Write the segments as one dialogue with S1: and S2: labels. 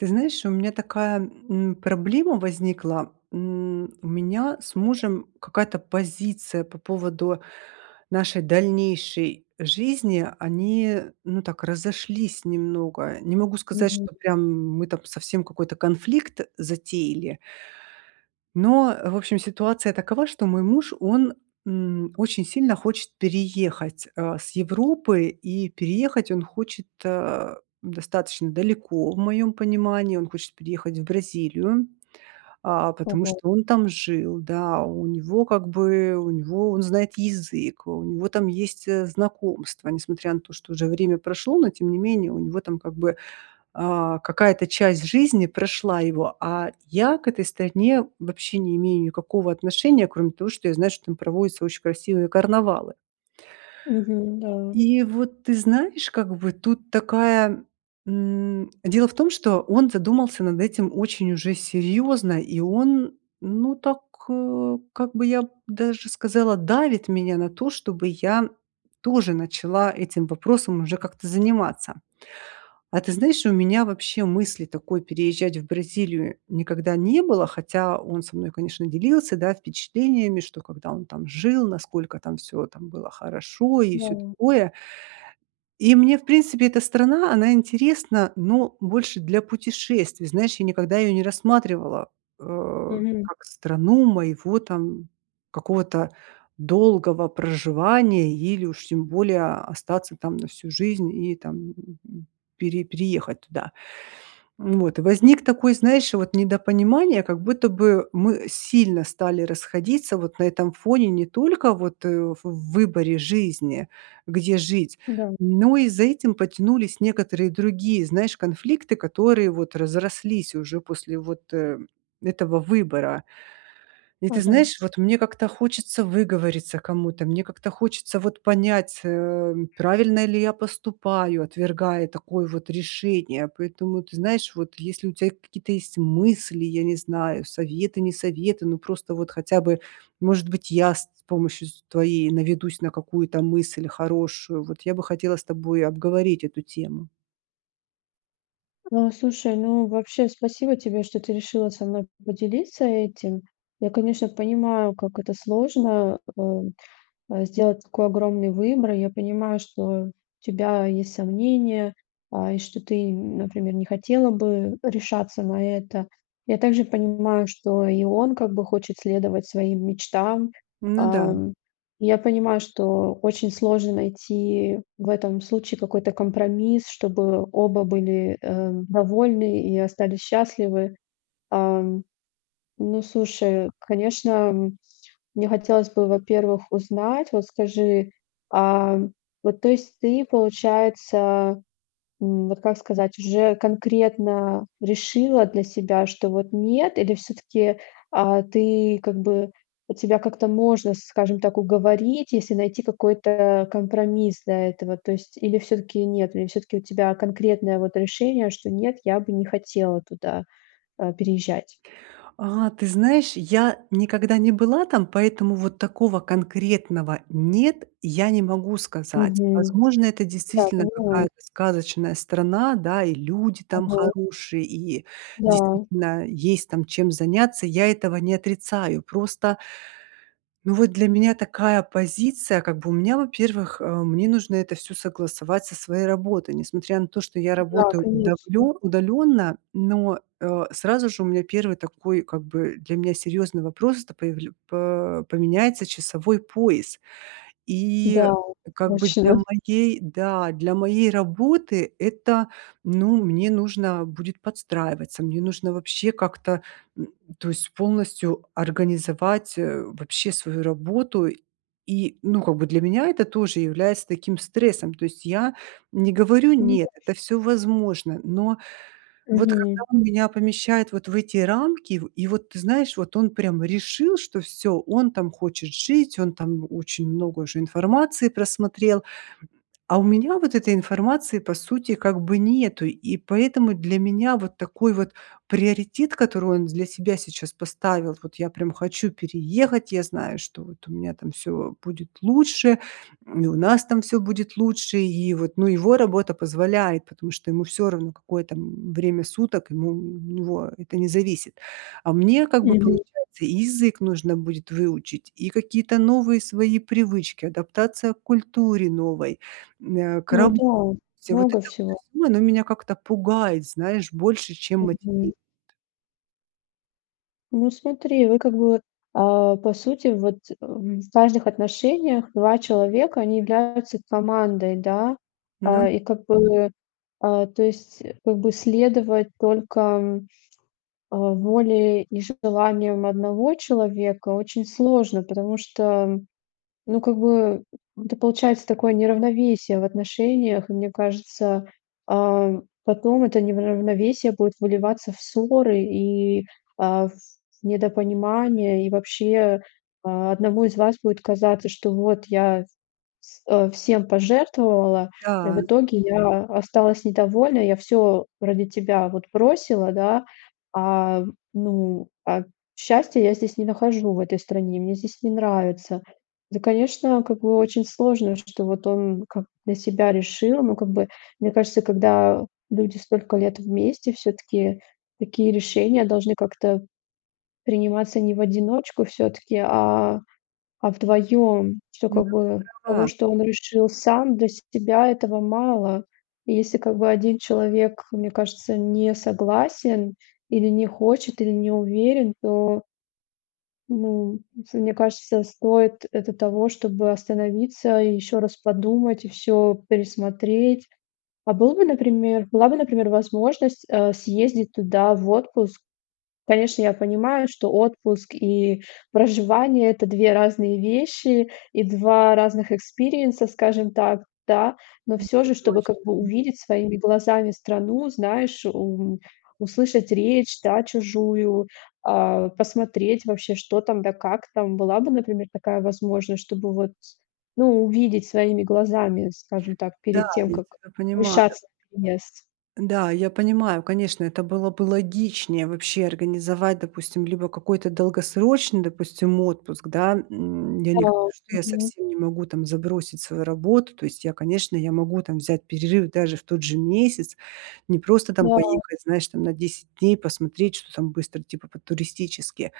S1: Ты знаешь, у меня такая, м, проблема возникла. М, у меня с мужем какая-то позиция по поводу нашей дальнейшей жизни. Они, ну, так разошлись немного. Не могу сказать,
S2: Мгм.
S1: что прям мы там совсем какой-то конфликт затеяли но, в общем, ситуация такова, что мой муж, он, м, очень сильно хочет переехать, а, с Европы и переехать он хочет, а, достаточно далеко в моем понимании. Он хочет переехать в Бразилию, а, потому
S2: Мгм.
S1: что он там жил, да. У него, как бы, у него Он знает язык, у него там есть, э, знакомства, несмотря на то, что уже время прошло, но тем не менее у него там, как бы, а, какая-то часть жизни прошла его. А я к этой стране вообще не имею никакого отношения, кроме того, что я знаю, что там проводятся очень красивые карнавалы.
S2: Мгм. Да.
S1: И вот, ты знаешь, как бы тут такая м Дело в том, что он задумался над этим очень уже серьёзно, и он, ну, так, э, как бы, я б даже сказала, давит меня на то, чтобы я тоже начала этим вопросом уже как-то заниматься. А ты знаешь, у меня вообще мысли такой переезжать в Бразилию никогда не было, хотя он со мной, конечно, делился, да, впечатлениями, что, когда он там жил, насколько там всё там было хорошо и всё
S2: Да.
S1: такое. И мне, в принципе, эта страна, она интересна, но больше для путешествий. Знаешь, я никогда её не рассматривала, а,
S2: Мгм.
S1: как страну моего там какого-то долгого проживания или уж тем более остаться там на всю жизнь и там, м, пере переехать туда. Вот и возник такой, знаешь, вот недопонимание, как будто бы мы сильно стали расходиться вот на этом фоне, не только вот, э, в выборе жизни, где жить,
S2: Да.
S1: но и за этим потянулись некоторые другие, знаешь, конфликты, которые вот разрослись уже после вот, э, этого выбора. И ты
S2: Ага.
S1: знаешь, вот мне хочется выговориться кому-то, мне как-то хочется вот понять, э, правильно ли я поступаю, отвергая такое вот решение. Поэтому, ты знаешь, вот если у тебя какие-то есть мысли, я не знаю, советы, не советы, но просто вот хотя бы, может быть, я с т помощью, с твоею наведусь на какую-то мысль хорошую. Вот я бы хотела с тобой обговорить эту тему.
S2: Э, слушай, ну, вообще, спасибо тебе, что ты решила со мной по поделиться этим. Я, конечно, понимаю, как это сложно, э, э, сделать такой огромный выбор. Я понимаю, что у тебя есть сомнения, а, и что ты, например, не хотела бы решаться на это. Я также понимаю, что и он как бы хочет следовать своим мечтам.
S1: Ну да.
S2: А, м. Я понимаю, что очень сложно найти в этом случае какой-то компромисс, чтобы оба были, э, довольны и остались счастливы. А. Ну, слушай, конечно, мне хотелось бы, во-первых, узнать. Вот скажи, а вот, то есть ты, получается, м, вот, как сказать, уже конкретно решила для себя, что вот нет, или всё-таки, а, ты, как бы, тебя как-то можно, скажем так, уговорить, если найти какой-то компромисс для этого? То есть или всё-таки нет, или всё-таки у тебя конкретное вот решение, что: "Нет, я бы не хотела туда, а, переезжать"?
S1: А, ты знаешь, я никогда не была там, поэтому вот такого конкретного нет, я не могу сказать.
S2: Мгм.
S1: Возможно, это
S2: Да,
S1: действительно
S2: понимаю.
S1: какая-то сказочная страна, да, и люди там
S2: Мгм.
S1: хорошие, и
S2: Да.
S1: действительно есть там чем заняться, я этого не отрицаю, просто, ну, вот для меня такая позиция как бы у меня, во-первых, э, мне нужно это всё согласовать со своей работой, несмотря на то, что я
S2: Да,
S1: работаю
S2: конечно.
S1: удавленно удалённо, но, э, сразу же у меня первый такой, как бы для меня серьёзный вопрос- это появля по поменяется часовой пояс, и
S2: Да,
S1: как бы для
S2: точно.
S1: моей, да, для моей работы это, ну, мне нужно будет подстраиваться. Мне нужно вообще как-то, м, то есть полностью организовать, э, вообще свою работу, и, ну, как бы для меня это тоже является таким стрессом. То есть я не говорю
S2: Ну
S1: "нет",
S2: да.
S1: это всё возможно. Но вот когда
S2: Мгм.
S1: он меня помещает вот в эти рамки, и в и вот, ты знаешь, вот он прям решил, что всё, он там хочет жить, он там очень много уже информации просмотрел, а у меня вот этой информации по сути как бы нету, и поэтому для меня вот такой вот приоритет, который он для себя сейчас поставил: "Вот я прям хочу переехать, я знаю, что вот у меня там всё будет лучше, и у нас там всё будет лучше". И вот, ну, его работа позволяет, потому что ему всё равно, какое там, м, время суток, ему у него это не зависит, а мне как бы
S2: Мгм.
S1: получается и язык нужно будет выучить, и какие-то новые свои привычки, адаптация к культуре новой, м, э, к
S2: Ну
S1: работе-
S2: да,
S1: вот
S2: много
S1: это
S2: всего.
S1: вот всё, оно меня как-то пугает, знаешь, больше, чем
S2: Мгм.
S1: мотивирует.
S2: Ну, смотри, вы как бы, а, по сути, вот, э, в важных отношениях 2 человека, они являются командой, да.
S1: Ну.
S2: А, и как бы, а, то есть, как бы следовать только, э, воле и желаниям 1 человека очень сложно, потому что, ну, как бы, это получается такое неравновесие в отношениях, и мне кажется, ам, потом это неравновесие будет выливаться в ссоры и, а, в в недопонимания, и вообще, одному из вас будет казаться, что вот я вс э, всем пожертвовала, и в
S1: Да.
S2: итоге я осталась недовольна, я всё ради тебя вот бросила, да, а, ну, а счастья я здесь не нахожу в этой стране, мне здесь не нравится. Ну, конечно как бы, очень сложно, что вот он, как бы для себя решил, ну, как бы. Мне кажется, когда люди столько лет вместе, все-таки такие решения должны как-то приниматься не в одиночку все-таки, а, а вдвоем. Что,
S1: Ну,
S2: как
S1: ты
S2: бы того,
S1: права.
S2: что он решил сам для себя этого мало. И если, как бы 1 человек, мне кажется, не согласен или не хочет, или не уверен, то Ну, ф мне кажется, стоит это того, чтобы остановиться и еще раз подумать, и всё пересмотреть. А был бы, например, была бы, например, возможность, э, съездить туда в отпуск? Конечно, я понимаю, что отпуск и проживание это 2 разные вещи и 2 разных экспириенса, скажем так, да. Но всё
S1: Это
S2: же, чтобы как
S1: точно.
S2: бы
S1: М.
S2: увидеть своими глазами страну, знаешь, м, услышать речь да, чужую, а, посмотреть вообще, что там, да как там. Была бы, например, такая возможность, чтобы вот, ну увидеть своими глазами, скажем так,
S1: Да,
S2: перед тем,
S1: я
S2: как
S1: тебя понимаю.
S2: решаться на переезд?
S1: Да, я понимаю, конечно, это было бы логичнее вообще организовать, допустим либо какой-то долгосрочный, допустим отпуск, да. М, я
S2: Да,
S1: не говорю, что я
S2: мгм.
S1: совсем не могу там забросить свою работу. То есть я, конечно, я могу там взять перерыв даже в тот же месяц. Не просто там
S2: Да.
S1: поехать, знаешь там на 10 дней посмотреть, что там быстро, типа по-туристически.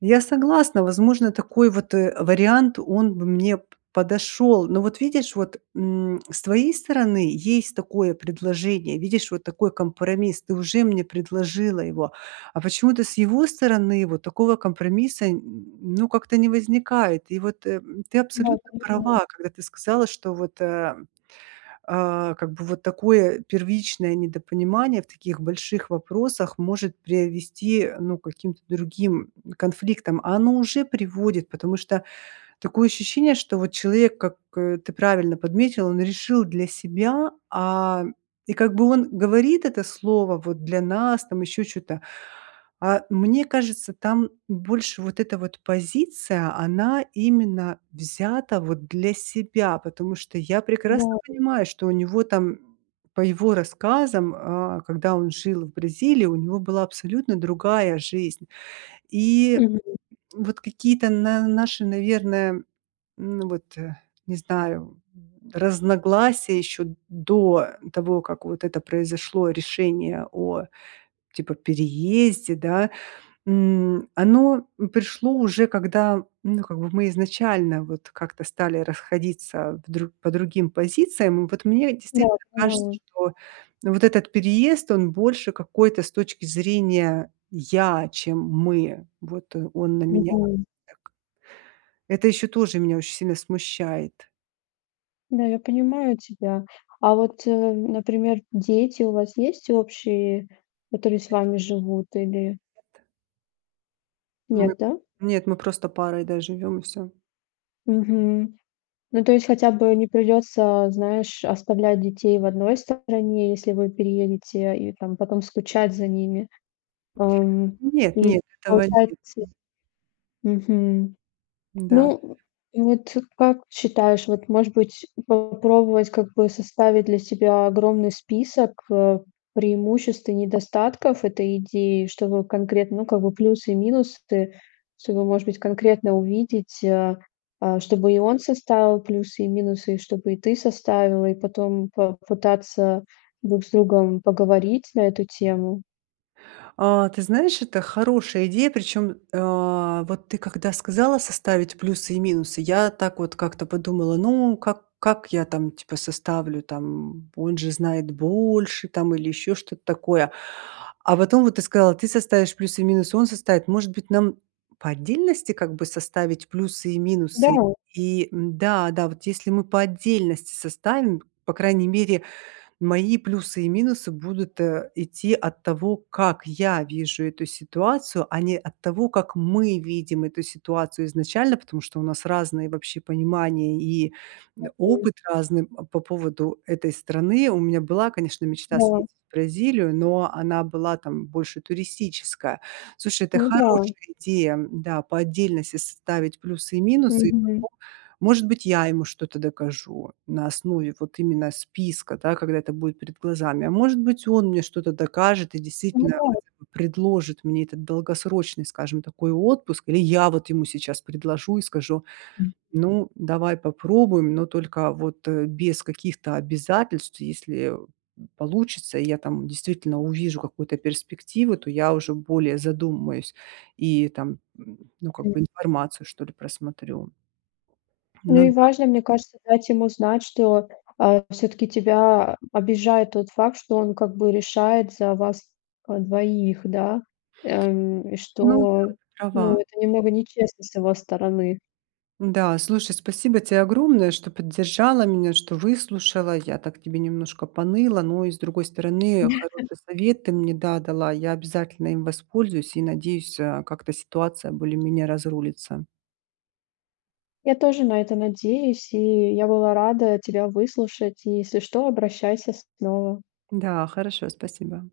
S1: Я согласна, возможно такой вот, э, вариант он бы мне п подошёл. Но вот видишь вот, м, с твоей стороны есть такое предложение, видишь вот такой компромисс, ты уже мне предложила его, а почему-то с его стороны вот такого компромисса н ну как-то не возникает, и вот, э, ты
S2: Да,
S1: абсолютно
S2: тяжело.
S1: права, когда ты сказала что вот, э, э, как бы вот такое первичное недопонимание в таких больших вопросах может привести, ну к каким-то другим конфликтам, а оно уже приводит, потому что такое ощущение, что вот человек как, э, ты правильно подметила, он решил для себя, а. И как бы он говорит это слово, вот, для нас, там еще чё-то. А мне кажется, там больше вот эта вот позиция, она именно взята, вот для себя. Потому что я прекрасно
S2: Да.
S1: понимаю, что у него там, по его рассказам, э, когда он жил в Бразилии у него была абсолютно другая жизнь, и
S2: Мгм.
S1: вот какие-то на наши, наверное, ну вот, э, не знаю, м, разногласия еще до того, как вот это произошло решение о типа переезде, да. М, оно пришло уже когда, ну как бы мы изначально вот как-то стали расходиться в дру по другим позициям. Вот мне
S2: Да,
S1: действительно кажется,
S2: понимаю.
S1: что вот этот переезд, он больше какой-то, с точки зрения я, чем мы вот, э, он на меня
S2: Мгм.
S1: так. Это еще тоже меня очень сильно смущает.
S2: Да, я понимаю тебя. А вот, э, например, дети у вас есть общие, которые с
S1: Нет.
S2: вами живут или
S1: Нет. Мы
S2: Нет, да?
S1: нет, мы просто парой да живём и всё.
S2: Мгм. Ну, то есть хотя бы не придётся, знаешь, оставлять детей в одной стороне, если вы переедете, и там потом скучать за ними. Ам,
S1: Нет,
S2: и
S1: нет, этого нет,
S2: получается,
S1: м.
S2: мгм.
S1: М-да.
S2: Ну, вот, э, как считаешь, вот, может быть, попробовать, как бы составить для себя огромный список, э, преимуществ и недостатков этой идеи? Чтобы конкретно, ну, как бы, плюсы и минусы, чтобы, может быть, конкретно увидеть, э. Э, чтобы и он составил плюсы и минусы, и чтобы и ты составила. И потом попытаться друг с другом поговорить на эту тему?
S1: А ты знаешь, это хорошая идея. Причём, э, вот ты когда сказала составить плюсы и минусы, я так вот как-то подумала: "Ну как как я там типа составлю, там он же знает больше там или ещё что-то такое." А вот потом вот ты сказала: "Ты составишь плюсы и минусы, он составит." Может быть нам по отдельности как бы составить плюсы и
S2: Да.
S1: минусы, и м-да, да вот, если мы по отдельности составим, по крайней мере мои плюсы и минусы будут, э, идти от того, как я вижу эту ситуацию, а не от того, как мы видим эту ситуацию изначально. Потому что у нас разные вообще понимания, и, м,
S2: Мгм.
S1: опыт разный, э, по поводу этой страны. У меня была, конечно, мечта съездить
S2: Да.
S1: в Бразилию, но она была там больше туристическая. Слушай, это
S2: Ну да.
S1: хорошая идея, м-да. По отдельности составить плюсы и минусы. И
S2: Мгм.
S1: потом может быть я ему что-то докажу на основе вот именно списка да, когда это будет перед глазами. А может быть он мне что-то докажет, и
S2: Ну
S1: действительно
S2: да.
S1: хотя бы предложит мне этот долгосрочный, скажем такой отпуск. Или я вот ему сейчас предложу и скажу:
S2: М.
S1: "Ну давай попробуем, но только вот, э, без каких-то обязательств." И если, э, м, получится, и я там действительно увижу какую-то перспективу, то я уже более задумаюсь. И там, ну как
S2: М.
S1: бы информацию что ли просмотрю.
S2: Ну
S1: Ну
S2: и
S1: да.
S2: важно, мне кажется, дать ему знать, что, э, все-таки тебя обижает тот факт, что он как бы решает за вас, э, двоих, да? Эм, и
S1: Ну да,
S2: что
S1: ты
S2: ну
S1: права.
S2: это немного нечестно с его стороны.
S1: М-да слушай, спасибо тебе огромное, что поддержала меня, что выслушала. Я так тебе немножко поныла, но и с другой стороны
S2: Да.
S1: хороший совет ты мне да дала. Я обязательно им воспользуюсь и, надеюсь, а, как-то ситуация более-менее разрулится.
S2: Я тоже на это надеюсь. И я была рада тебя выслушать и если что, обращайся снова.
S1: Да хорошо спасибо.